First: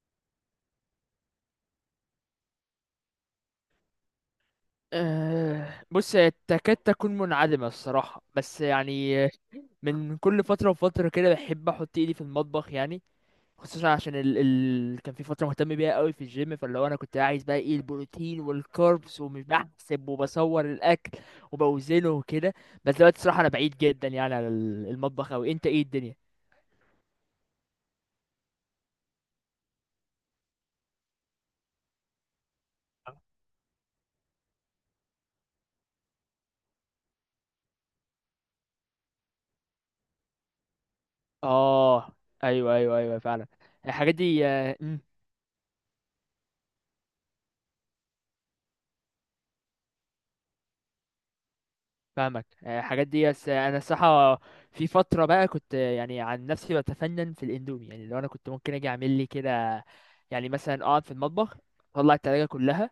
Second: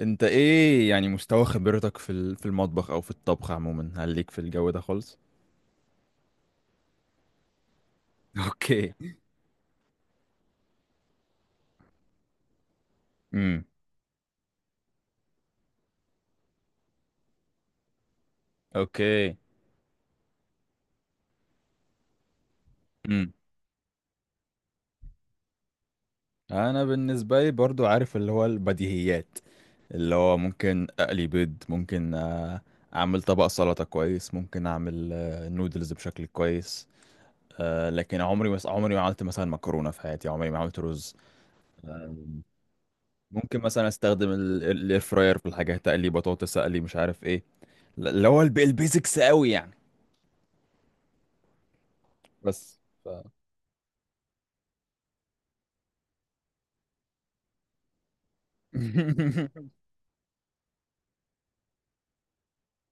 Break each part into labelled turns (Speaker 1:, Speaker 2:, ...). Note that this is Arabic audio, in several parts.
Speaker 1: انت ايه يعني مستوى خبرتك في المطبخ او في الطبخ عموما، هل ليك في الجو ده خالص؟
Speaker 2: بص هي تكاد تكون منعدمة الصراحة بس
Speaker 1: اوكي.
Speaker 2: يعني من كل فترة وفترة كده بحب أحط إيدي في المطبخ يعني
Speaker 1: امم.
Speaker 2: خصوصا عشان كان في فترة مهتم بيها قوي في الجيم فاللي هو أنا كنت عايز بقى إيه البروتين والكاربس
Speaker 1: اوكي.
Speaker 2: ومش بحسب وبصور الأكل وبوزنه وكده. بس دلوقتي
Speaker 1: امم.
Speaker 2: الصراحة أنا بعيد جدا يعني على المطبخ أوي. أنت إيه الدنيا؟
Speaker 1: انا بالنسبه لي برضو عارف اللي هو البديهيات، اللي هو ممكن اقلي بيض، ممكن اعمل طبق سلطه كويس، ممكن اعمل نودلز بشكل كويس. لكن عمري عمري ما عملت مثلا مكرونه في حياتي، عمري ما عملت رز.
Speaker 2: آه. أيوه فعلا.
Speaker 1: ممكن مثلا
Speaker 2: الحاجات
Speaker 1: استخدم
Speaker 2: دي،
Speaker 1: الاير فراير في الحاجه، اقلي بطاطس، اقلي مش عارف ايه. اللي هو البيزكس قوي يعني.
Speaker 2: فاهمك.
Speaker 1: بس.
Speaker 2: الحاجات دي، بس انا الصراحه في فتره بقى كنت يعني عن نفسي بتفنن في الاندومي. يعني لو انا كنت ممكن اجي اعمل لي كده، يعني مثلا اقعد في المطبخ، اطلع التلاجة كلها،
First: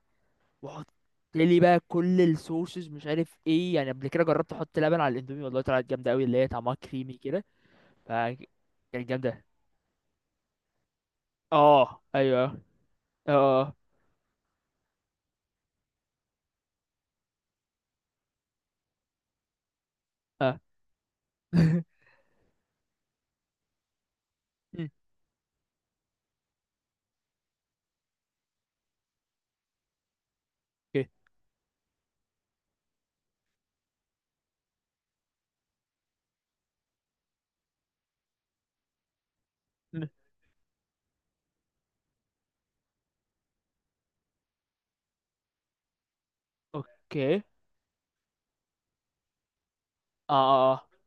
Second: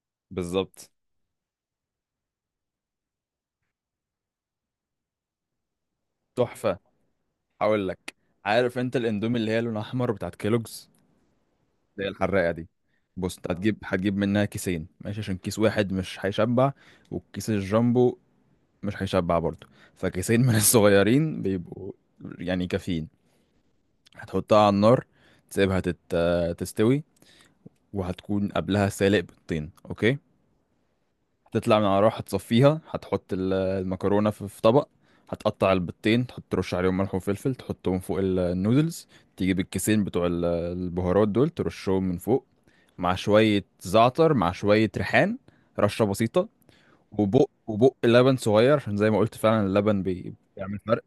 Speaker 2: واحط
Speaker 1: بالظبط،
Speaker 2: لي بقى كل الصوصز مش عارف ايه. يعني قبل كده جربت احط لبن على الاندومي والله طلعت جامده قوي، اللي هي طعمها
Speaker 1: تحفة.
Speaker 2: كريمي كده.
Speaker 1: هقول
Speaker 2: ف
Speaker 1: لك، عارف انت
Speaker 2: كانت
Speaker 1: الاندومي
Speaker 2: جامده.
Speaker 1: اللي هي لونها احمر بتاعت كيلوجز،
Speaker 2: اه
Speaker 1: اللي هي الحراقة
Speaker 2: ايوه.
Speaker 1: دي. بص، انت
Speaker 2: اه
Speaker 1: هتجيب منها كيسين، ماشي؟ عشان كيس واحد مش هيشبع، والكيس الجامبو مش هيشبع برضه. فكيسين
Speaker 2: اه
Speaker 1: من
Speaker 2: آه.
Speaker 1: الصغيرين بيبقوا يعني كافيين. هتحطها على النار، تسيبها تستوي، وهتكون قبلها سالق بيضتين، اوكي.
Speaker 2: أوكي.
Speaker 1: تطلع من على النار، هتصفيها، هتحط المكرونة في طبق. هتقطع البيضتين، تحط ترش عليهم ملح وفلفل، تحطهم فوق النودلز. تجيب الكيسين بتوع البهارات دول، ترشهم من فوق مع شوية زعتر مع شوية ريحان، رشة بسيطة.
Speaker 2: اوكي. اه
Speaker 1: وبق لبن صغير، عشان زي ما قلت فعلا اللبن
Speaker 2: اه
Speaker 1: بيعمل
Speaker 2: آه.
Speaker 1: فرق.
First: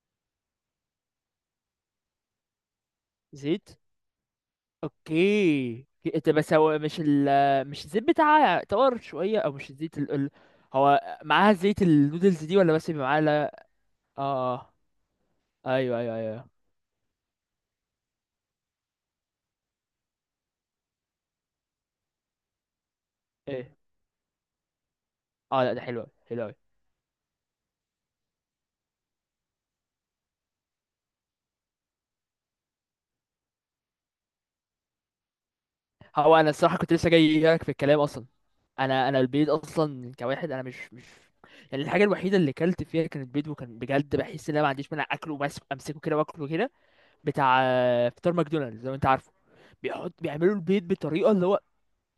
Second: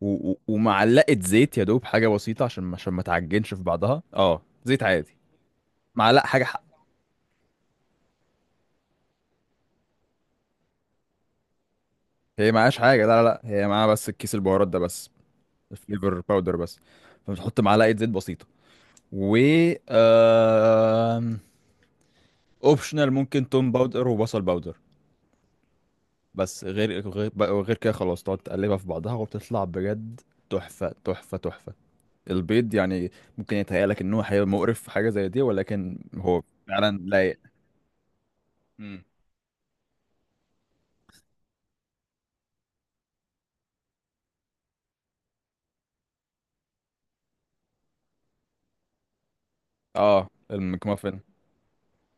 Speaker 1: ومعلقة زيت، يا دوب حاجة بسيطة، عشان ما تعجنش في
Speaker 2: زيت.
Speaker 1: بعضها، اه زيت عادي،
Speaker 2: اوكي.
Speaker 1: معلقة
Speaker 2: طب
Speaker 1: حاجة
Speaker 2: بس
Speaker 1: حق.
Speaker 2: هو مش مش الزيت بتاعها طار شويه؟ او مش الزيت هو معاها زيت النودلز
Speaker 1: هي
Speaker 2: دي ولا
Speaker 1: معهاش
Speaker 2: بس
Speaker 1: حاجة،
Speaker 2: بيبقى معاها؟
Speaker 1: لا لا لا، هي
Speaker 2: لا.
Speaker 1: معاها بس الكيس
Speaker 2: اه
Speaker 1: البهارات
Speaker 2: آه.
Speaker 1: ده بس،
Speaker 2: ايوه ايوه
Speaker 1: فليفر
Speaker 2: ايوه
Speaker 1: باودر بس. فبتحط معلقه زيت بسيطه، و آم، اوبشنال ممكن توم
Speaker 2: ايه.
Speaker 1: باودر وبصل باودر.
Speaker 2: اه، لا ده حلو أوي، حلو قوي.
Speaker 1: بس غير كده خلاص تقعد تقلبها في بعضها وبتطلع بجد، تحفه تحفه تحفه. البيض يعني ممكن يتهيألك ان هو هيبقى مقرف في حاجه زي دي، ولكن
Speaker 2: هو
Speaker 1: هو
Speaker 2: انا الصراحه كنت
Speaker 1: فعلا
Speaker 2: لسه
Speaker 1: لايق.
Speaker 2: جاي لك في الكلام اصلا.
Speaker 1: مم.
Speaker 2: انا البيض اصلا كواحد انا مش يعني الحاجه الوحيده اللي اكلت فيها كانت بيض، وكان بجد بحس ان انا ما عنديش مانع اكله بس امسكه كده واكله كده. بتاع فطار ماكدونالدز لو انت عارفه، بيحط
Speaker 1: اه،
Speaker 2: بيعملوا البيض
Speaker 1: المكمافن.
Speaker 2: بطريقه اللي هو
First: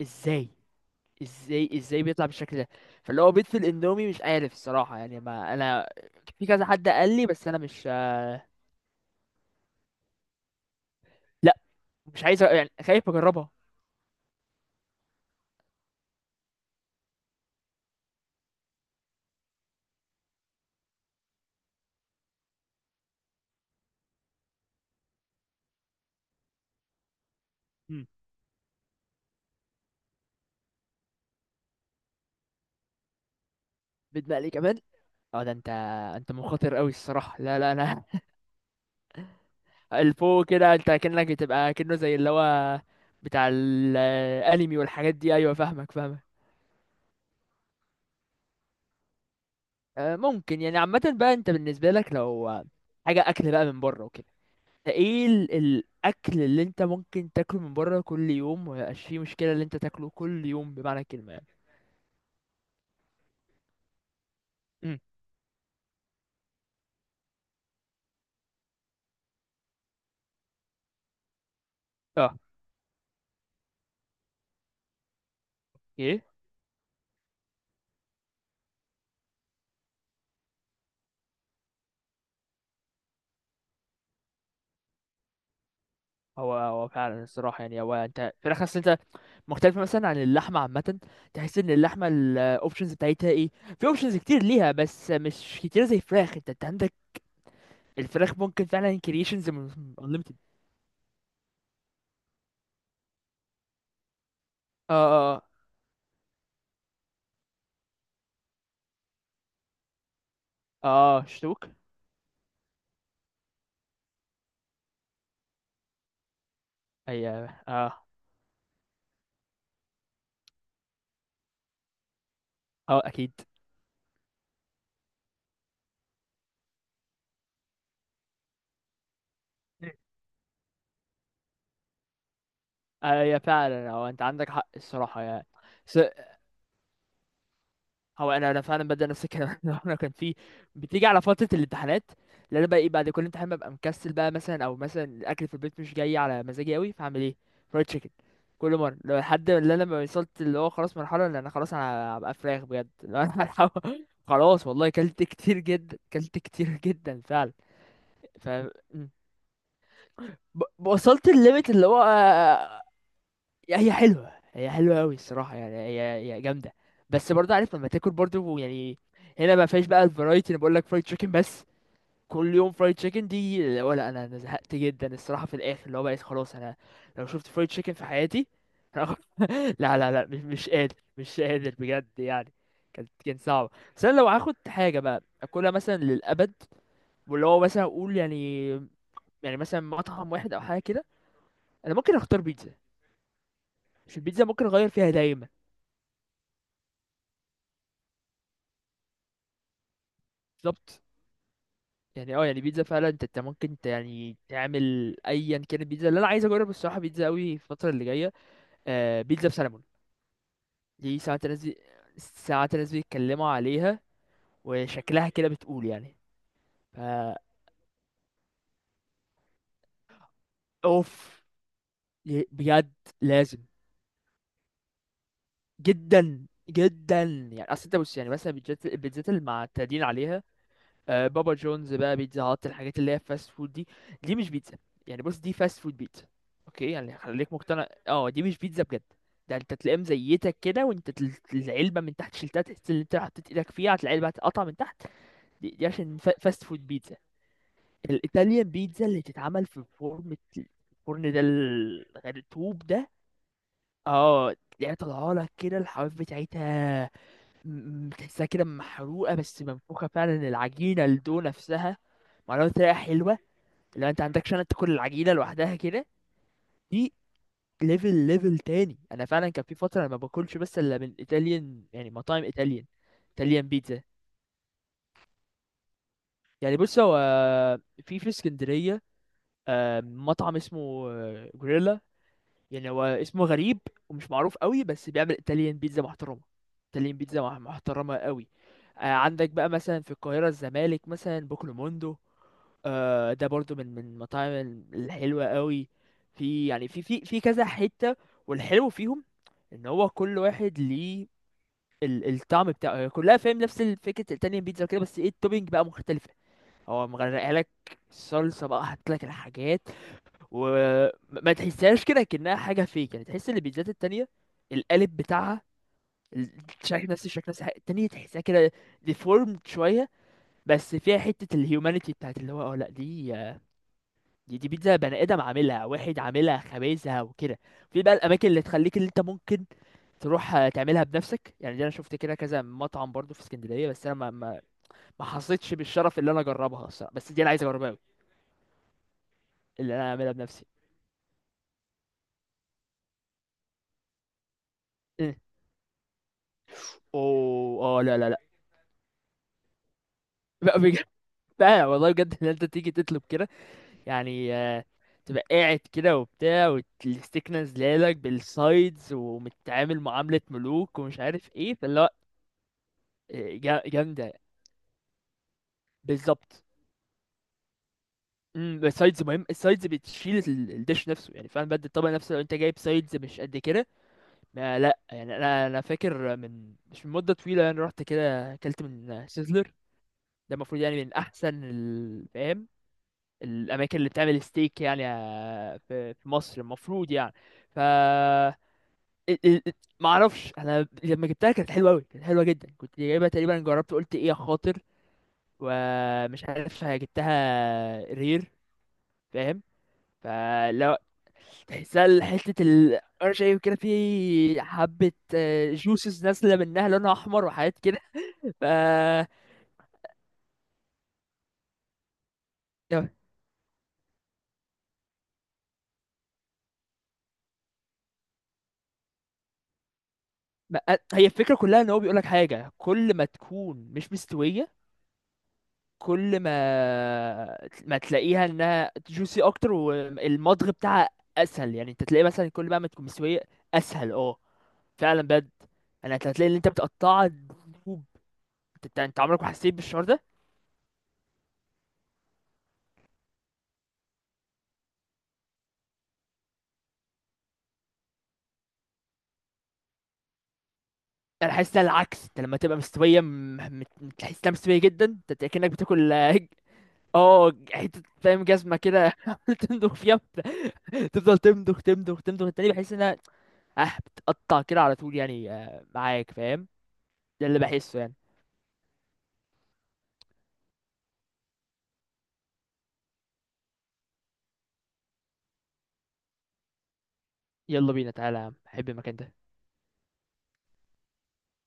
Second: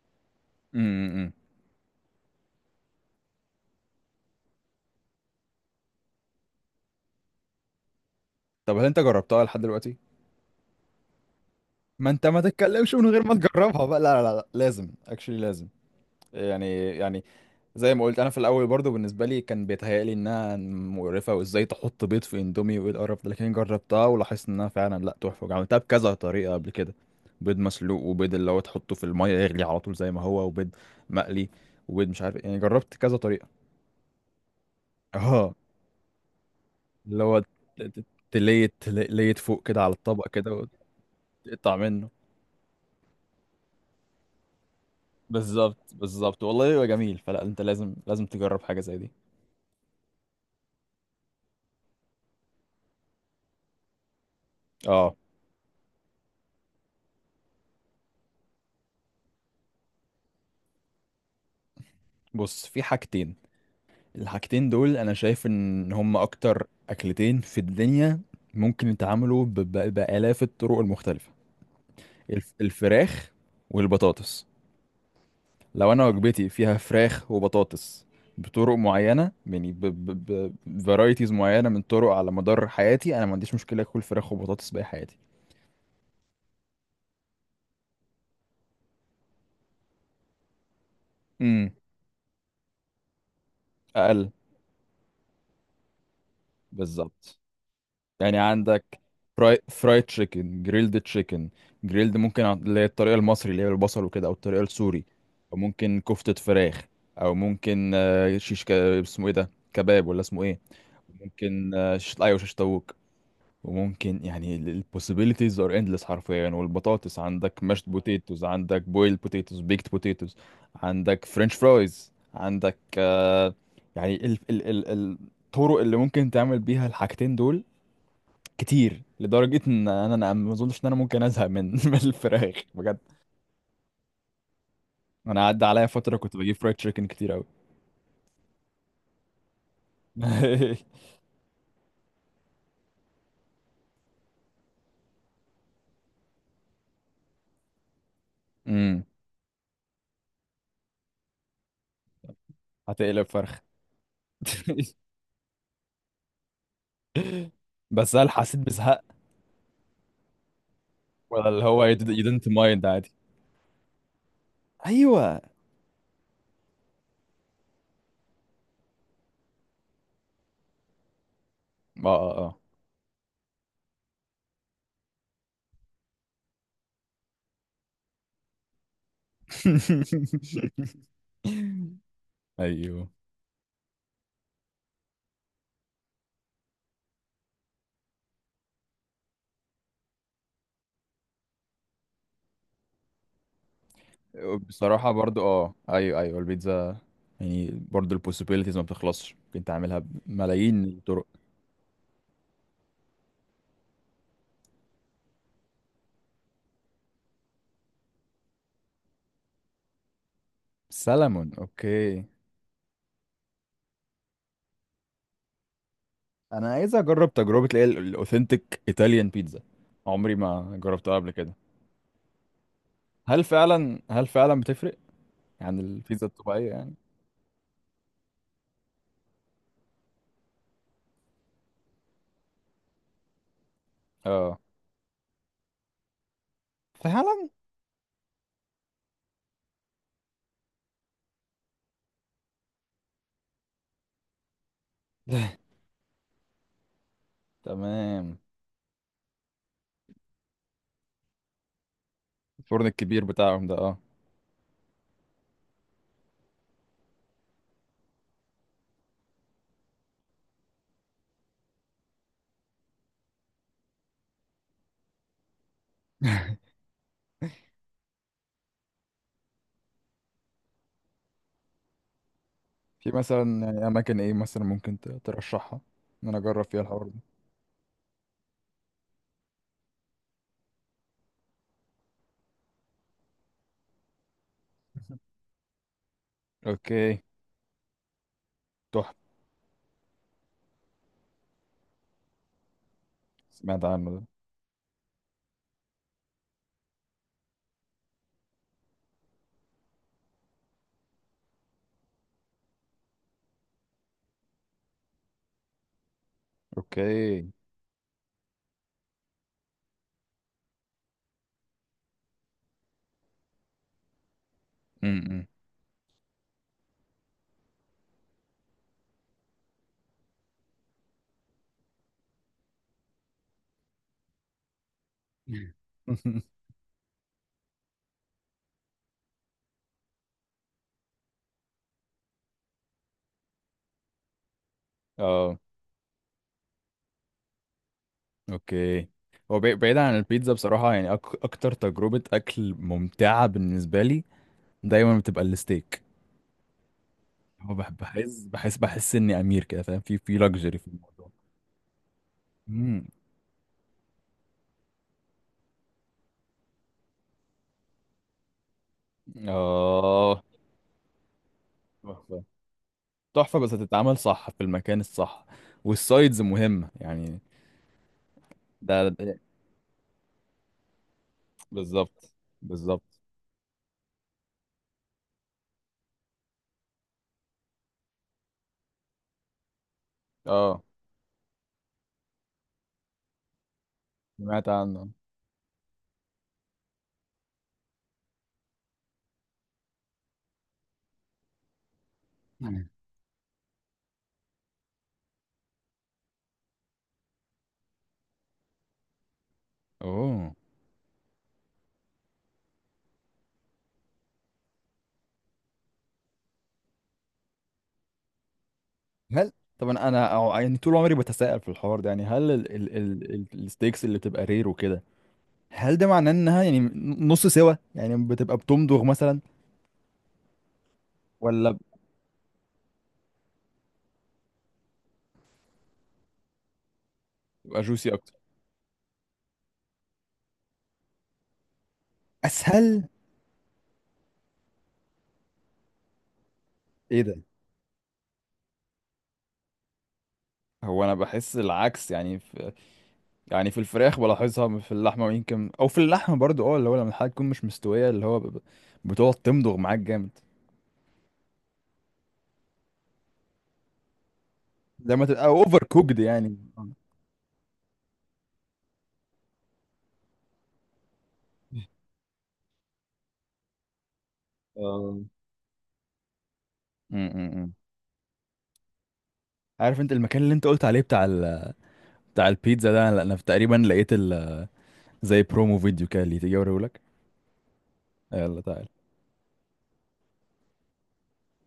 Speaker 2: ازاي؟
Speaker 1: امم.
Speaker 2: ازاي بيطلع بالشكل ده؟ فاللي هو بيض في الاندومي مش عارف الصراحه. يعني ما انا في كذا حد قال لي بس انا مش.
Speaker 1: طب هل انت جربتها لحد دلوقتي؟
Speaker 2: لا.
Speaker 1: ما
Speaker 2: مش
Speaker 1: انت ما
Speaker 2: عايز يعني
Speaker 1: تتكلمش من
Speaker 2: خايف
Speaker 1: غير ما
Speaker 2: اجربها.
Speaker 1: تجربها بقى، لا لا لا، لازم اكشلي لازم. يعني زي ما قلت انا في الاول برضو بالنسبه لي كان بيتهيألي انها مقرفه، وازاي تحط بيض في اندومي، وايه القرف ده، لكن جربتها ولاحظت انها فعلا لا، تحفه، وعملتها بكذا طريقه قبل كده. بيض مسلوق،
Speaker 2: مم.
Speaker 1: وبيض اللي هو تحطه في الميه يغلي على طول زي ما هو، وبيض مقلي، وبيض مش عارف إيه. يعني جربت كذا طريقه.
Speaker 2: بيض مقلي كمان؟ اه ده
Speaker 1: اه،
Speaker 2: انت، انت مخاطر قوي
Speaker 1: اللي
Speaker 2: الصراحه.
Speaker 1: هو
Speaker 2: لا لا
Speaker 1: ت-
Speaker 2: انا.
Speaker 1: ت- تليت تليت فوق كده على الطبق
Speaker 2: الفوق
Speaker 1: كده،
Speaker 2: كده انت كأنك بتبقى
Speaker 1: وتقطع
Speaker 2: كأنه
Speaker 1: منه.
Speaker 2: زي اللي هو بتاع الانمي والحاجات دي. ايوه فاهمك
Speaker 1: بالظبط
Speaker 2: فاهمك.
Speaker 1: بالظبط، والله هو جميل، فلا انت لازم لازم تجرب حاجه زي دي.
Speaker 2: ممكن يعني. عامه بقى انت بالنسبه لك لو حاجه اكل بقى من بره وكده،
Speaker 1: اه،
Speaker 2: ايه الاكل اللي انت ممكن تاكله من بره كل يوم وميبقاش فيه مشكله؟ اللي انت تاكله كل يوم بمعنى الكلمه يعني.
Speaker 1: بص، في حاجتين. الحاجتين دول
Speaker 2: امم.
Speaker 1: انا شايف ان هم اكتر اكلتين في الدنيا، ممكن يتعاملوا بالاف الطرق المختلفه.
Speaker 2: اه.
Speaker 1: الفراخ والبطاطس. لو انا
Speaker 2: ايه.
Speaker 1: وجبتي فيها فراخ وبطاطس بطرق معينه يعني، بفرايتيز معينه من طرق، على مدار حياتي انا ما عنديش مشكله اكل فراخ وبطاطس باقي حياتي.
Speaker 2: هو هو فعلا الصراحه يعني. هو انت فراخ اصل انت مختلفه مثلا عن اللحمه عامه. تحس ان
Speaker 1: امم.
Speaker 2: اللحمه الاوبشنز بتاعتها ايه؟ في اوبشنز
Speaker 1: اقل.
Speaker 2: كتير ليها بس مش كتير زي الفراخ. انت انت عندك
Speaker 1: بالظبط. يعني
Speaker 2: الفراخ ممكن
Speaker 1: عندك
Speaker 2: فعلا كرييشنز
Speaker 1: فرايد
Speaker 2: انليمتد.
Speaker 1: تشيكن، جريلد تشيكن. جريلد ممكن اللي هي الطريقة المصري اللي هي بالبصل وكده، أو الطريقة
Speaker 2: اه.
Speaker 1: السوري،
Speaker 2: اه
Speaker 1: أو ممكن كفتة فراخ، أو ممكن شيش اسمه إيه ده، كباب ولا اسمه إيه؟
Speaker 2: اه شتوك.
Speaker 1: ممكن شيش، أيوة شيش طاووق. وممكن يعني ال possibilities are endless حرفيا يعني. والبطاطس عندك
Speaker 2: ايوه.
Speaker 1: mashed
Speaker 2: اه.
Speaker 1: potatoes، عندك boiled potatoes، baked potatoes، عندك French fries، عندك
Speaker 2: اه اكيد.
Speaker 1: يعني الطرق اللي ممكن تعمل بيها الحاجتين دول كتير، لدرجة ان
Speaker 2: مم.
Speaker 1: انا ما اظنش ان انا ممكن ازهق من من الفراخ بجد.
Speaker 2: ايوه فعلا هو انت عندك حق الصراحه
Speaker 1: انا
Speaker 2: يعني.
Speaker 1: عدى عليا فترة كنت بجيب فرايد تشيكن كتير قوي.
Speaker 2: هو انا انا فعلا ببدا نفس الكلام. انا كان في، بتيجي على فتره الامتحانات اللي انا بقى ايه بعد كل امتحان ببقى مكسل بقى مثلا، او مثلا الاكل في البيت مش جاي على مزاجي قوي، فاعمل ايه؟ فرايد تشيكن. كل مره،
Speaker 1: امم.
Speaker 2: لو لحد ما انا ما وصلت اللي هو خلاص مرحله اللي انا خلاص انا هبقى فراخ بجد. لو
Speaker 1: هتقلب
Speaker 2: انا
Speaker 1: فرخ.
Speaker 2: خلاص والله كلت كتير جدا، كلت كتير جدا فعلا.
Speaker 1: بس هل
Speaker 2: ف
Speaker 1: حسيت بزهق؟
Speaker 2: وصلت
Speaker 1: ولا اللي
Speaker 2: الليميت اللي
Speaker 1: هو you
Speaker 2: هو،
Speaker 1: didn't you didn't mind عادي.
Speaker 2: هي حلوه، هي حلوه قوي
Speaker 1: ايوه،
Speaker 2: الصراحه يعني. هي هي جامده. بس برضه عارف لما تاكل برضه يعني، هنا ما فيهاش بقى الفرايتي. انا بقول لك فرايد تشيكن بس،
Speaker 1: اه اه
Speaker 2: كل
Speaker 1: اه.
Speaker 2: يوم فرايد تشيكن دي. ولا انا انا زهقت جدا الصراحه في الاخر اللي هو بقيت خلاص انا لو شفت فرايد تشيكن في حياتي، لا لا لا مش مش قادر، مش قادر بجد يعني.
Speaker 1: ايوه.
Speaker 2: كان صعب. بس انا لو هاخد حاجه بقى اكلها مثلا للابد، واللي هو مثلا اقول يعني، يعني مثلا مطعم واحد او حاجه كده، انا ممكن اختار بيتزا. مش البيتزا ممكن اغير فيها
Speaker 1: بصراحة برضو
Speaker 2: دايما.
Speaker 1: اه، ايوه ايوه البيتزا. يعني برضو البوسيبيليتيز ما بتخلصش، ممكن تعملها بملايين
Speaker 2: بالظبط.
Speaker 1: الطرق.
Speaker 2: يعني اه، يعني بيتزا فعلا انت انت ممكن يعني تعمل ايا كان. البيتزا اللي انا عايز اجرب الصراحه بيتزا قوي الفتره اللي جايه، بيتزا بسلمون. دي ساعات
Speaker 1: سلمون،
Speaker 2: الناس
Speaker 1: اوكي.
Speaker 2: ساعات الناس بيتكلموا عليها وشكلها كده بتقول يعني.
Speaker 1: انا عايز اجرب
Speaker 2: فا
Speaker 1: تجربه اللي هي الاوثنتيك ايطاليان بيتزا، عمري ما جربتها قبل
Speaker 2: اوف.
Speaker 1: كده.
Speaker 2: بجد،
Speaker 1: هل
Speaker 2: لازم.
Speaker 1: فعلا هل فعلا بتفرق عن البيتزا
Speaker 2: جدا
Speaker 1: الطبيعيه يعني؟
Speaker 2: جدا يعني. اصل انت بص يعني مثلا البيتزات المعتادين عليها، بابا جونز بقى، بيتزا هات، الحاجات اللي هي فاست فود دي، دي مش
Speaker 1: اه،
Speaker 2: بيتزا. يعني بص دي فاست فود بيتزا. اوكي يعني
Speaker 1: فعلا.
Speaker 2: خليك مقتنع، اه دي مش بيتزا بجد. ده انت تلاقيهم زيتك كده، وانت العلبه من تحت شلتها تحس ان انت حطيت ايدك فيها، هتلاقي العلبه هتتقطع من تحت. دي عشان فاست فود بيتزا.
Speaker 1: تمام.
Speaker 2: الايطاليان بيتزا اللي تتعمل في فرن، الفرن ده الطوب
Speaker 1: الفرن
Speaker 2: ده،
Speaker 1: الكبير بتاعهم ده، اه.
Speaker 2: اه تلاقيها طالعه لك كده الحواف بتاعتها، تحسها كده محروقه بس منفوخه فعلا. العجينه، الدو نفسها معموله بطريقه حلوه. لو انت عندكش انا تاكل العجينه لوحدها كده. دي ليفل، ليفل تاني. انا فعلا كان في فتره انا ما باكلش بس الا من ايطاليان، يعني مطاعم ايطاليان،
Speaker 1: في مثلا
Speaker 2: ايطاليان
Speaker 1: يعني
Speaker 2: بيتزا.
Speaker 1: اماكن ايه مثلا ممكن ترشحها ان انا اجرب
Speaker 2: يعني
Speaker 1: فيها
Speaker 2: بص
Speaker 1: الحوار
Speaker 2: هو
Speaker 1: ده؟
Speaker 2: في في اسكندريه مطعم اسمه جوريلا. يعني هو اسمه غريب ومش معروف قوي، بس بيعمل ايطاليان بيتزا محترمه. ايطاليان
Speaker 1: اوكي،
Speaker 2: بيتزا محترمه قوي. آه
Speaker 1: تحفه.
Speaker 2: عندك بقى مثلا في القاهره، الزمالك مثلا، بوكلو موندو، آه ده برضو
Speaker 1: سمعت
Speaker 2: من من
Speaker 1: عنه ده.
Speaker 2: المطاعم الحلوه قوي. في يعني في في في كذا حته. والحلو فيهم ان هو كل واحد ليه الطعم بتاعه. هي كلها فاهم نفس فكره الايطاليان بيتزا كده، بس ايه التوبينج بقى مختلفه. هو
Speaker 1: اوكي.
Speaker 2: مغرقها لك الصلصه بقى، حاطط لك الحاجات، وما تحسهاش كده كأنها حاجة فيك. يعني تحس ان البيتزات التانية القالب
Speaker 1: امم.
Speaker 2: بتاعها الشكل نفس الشكل، نفس الحاجة. التانية تحسها كده ديفورمد شوية، بس فيها حتة الهيومانيتي بتاعت اللي هو اه. لا دي، دي بيتزا بني آدم عاملها، واحد عاملها خبازها وكده. في بقى الأماكن اللي تخليك اللي انت ممكن تروح تعملها بنفسك. يعني دي انا شفت كده كذا مطعم برضو في اسكندرية، بس انا ما
Speaker 1: اه،
Speaker 2: حصيتش بالشرف اللي انا اجربها الصراحة، بس دي انا عايز اجربها قوي.
Speaker 1: اوكي. هو
Speaker 2: اللي
Speaker 1: بعيد
Speaker 2: انا
Speaker 1: عن
Speaker 2: اعملها
Speaker 1: البيتزا
Speaker 2: بنفسي،
Speaker 1: بصراحة، يعني أكتر تجربة أكل ممتعة بالنسبة لي دايما
Speaker 2: إيه.
Speaker 1: بتبقى الستيك. هو
Speaker 2: اوه.
Speaker 1: بح-
Speaker 2: اه لا لا
Speaker 1: بحس
Speaker 2: لا.
Speaker 1: بحس بحس اني امير كده، فاهم، في لاكجري في الموضوع.
Speaker 2: بقى والله بجد ان انت تيجي
Speaker 1: امم.
Speaker 2: تطلب كده يعني، تبقى قاعد كده وبتاع، والستيك نازلالك بالسايدز، ومتعامل معاملة
Speaker 1: اه،
Speaker 2: ملوك ومش عارف ايه. فاللي هو
Speaker 1: تحفه تحفه، بس هتتعمل
Speaker 2: جامدة.
Speaker 1: صح في المكان الصح، والسايدز
Speaker 2: بالظبط.
Speaker 1: مهمه يعني.
Speaker 2: امم.
Speaker 1: ده,
Speaker 2: السايدز
Speaker 1: ده
Speaker 2: مهم. السايدز بتشيل الدش نفسه يعني فعلا بجد. الطبق
Speaker 1: بالظبط
Speaker 2: نفسه لو انت جايب سايدز
Speaker 1: بالظبط.
Speaker 2: مش قد كده، ما لا يعني انا انا فاكر من مش من مدة طويلة يعني، رحت كده اكلت من سيزلر. ده المفروض
Speaker 1: اه،
Speaker 2: يعني من احسن الاماكن اللي بتعمل
Speaker 1: سمعت
Speaker 2: ستيك يعني
Speaker 1: عنه.
Speaker 2: في في مصر المفروض يعني. ف ال- ال- ال- ما اعرفش انا لما جبتها كانت حلوه قوي، كانت حلوه جدا.
Speaker 1: مم.
Speaker 2: كنت جايبها تقريبا، جربت قلت ايه يا خاطر، ومش عارف، جبتها رير فاهم.
Speaker 1: اوه.
Speaker 2: فلو تحسها حته، انا شايف كده في حبه جوسز نازله منها لونها احمر وحاجات كده. ف
Speaker 1: هل طبعا انا أو يعني طول عمري بتساءل في الحوار ده، يعني هل ال الستيكس اللي بتبقى رير وكده، هل ده معناه انها يعني نص سوا، يعني بتبقى بتمضغ مثلا،
Speaker 2: ما- هي الفكره
Speaker 1: ولا
Speaker 2: كلها ان هو بيقول لك حاجه كل ما تكون مش مستويه، كل ما
Speaker 1: بتبقى
Speaker 2: ما
Speaker 1: جوسي اكتر،
Speaker 2: تلاقيها انها جوسي اكتر، والمضغ بتاعها اسهل. يعني انت تلاقيه مثلا كل بقى ما تكون
Speaker 1: اسهل؟
Speaker 2: مستويه اسهل، اه فعلا بجد. انت هتلاقي اللي انت
Speaker 1: ايه
Speaker 2: بتقطعها
Speaker 1: ده؟
Speaker 2: دبوب، انت انت عمرك ما حسيت بالشعور ده؟
Speaker 1: هو انا بحس العكس، يعني في الفراخ بلاحظها، في اللحمه ويمكن او في اللحمه برضو، اه اللي هو لما الحاجه تكون مش مستويه اللي هو بتقعد تمضغ معاك جامد.
Speaker 2: انا حاسس ده العكس، انت لما تبقى مستويه تحس انها مستويه جدا،
Speaker 1: لما تبقى
Speaker 2: انت كأنك
Speaker 1: اوفر
Speaker 2: بتاكل
Speaker 1: كوكد يعني.
Speaker 2: حته فاهم جزمه كده، عمال تمضغ فيها تفضل تمضغ، تمضغ. التاني بحس انها اه بتقطع كده على طول
Speaker 1: آه.
Speaker 2: يعني، معاك فاهم؟ ده اللي
Speaker 1: امم.
Speaker 2: بحسه يعني.
Speaker 1: عارف انت المكان اللي انت قلت عليه بتاع بتاع البيتزا ده، لا انا تقريبا لقيت ال... زي برومو فيديو كده، اللي تيجي اوريهولك.
Speaker 2: يلا بينا تعالى يا عم،
Speaker 1: يلا
Speaker 2: بحب
Speaker 1: تعالى.
Speaker 2: المكان ده.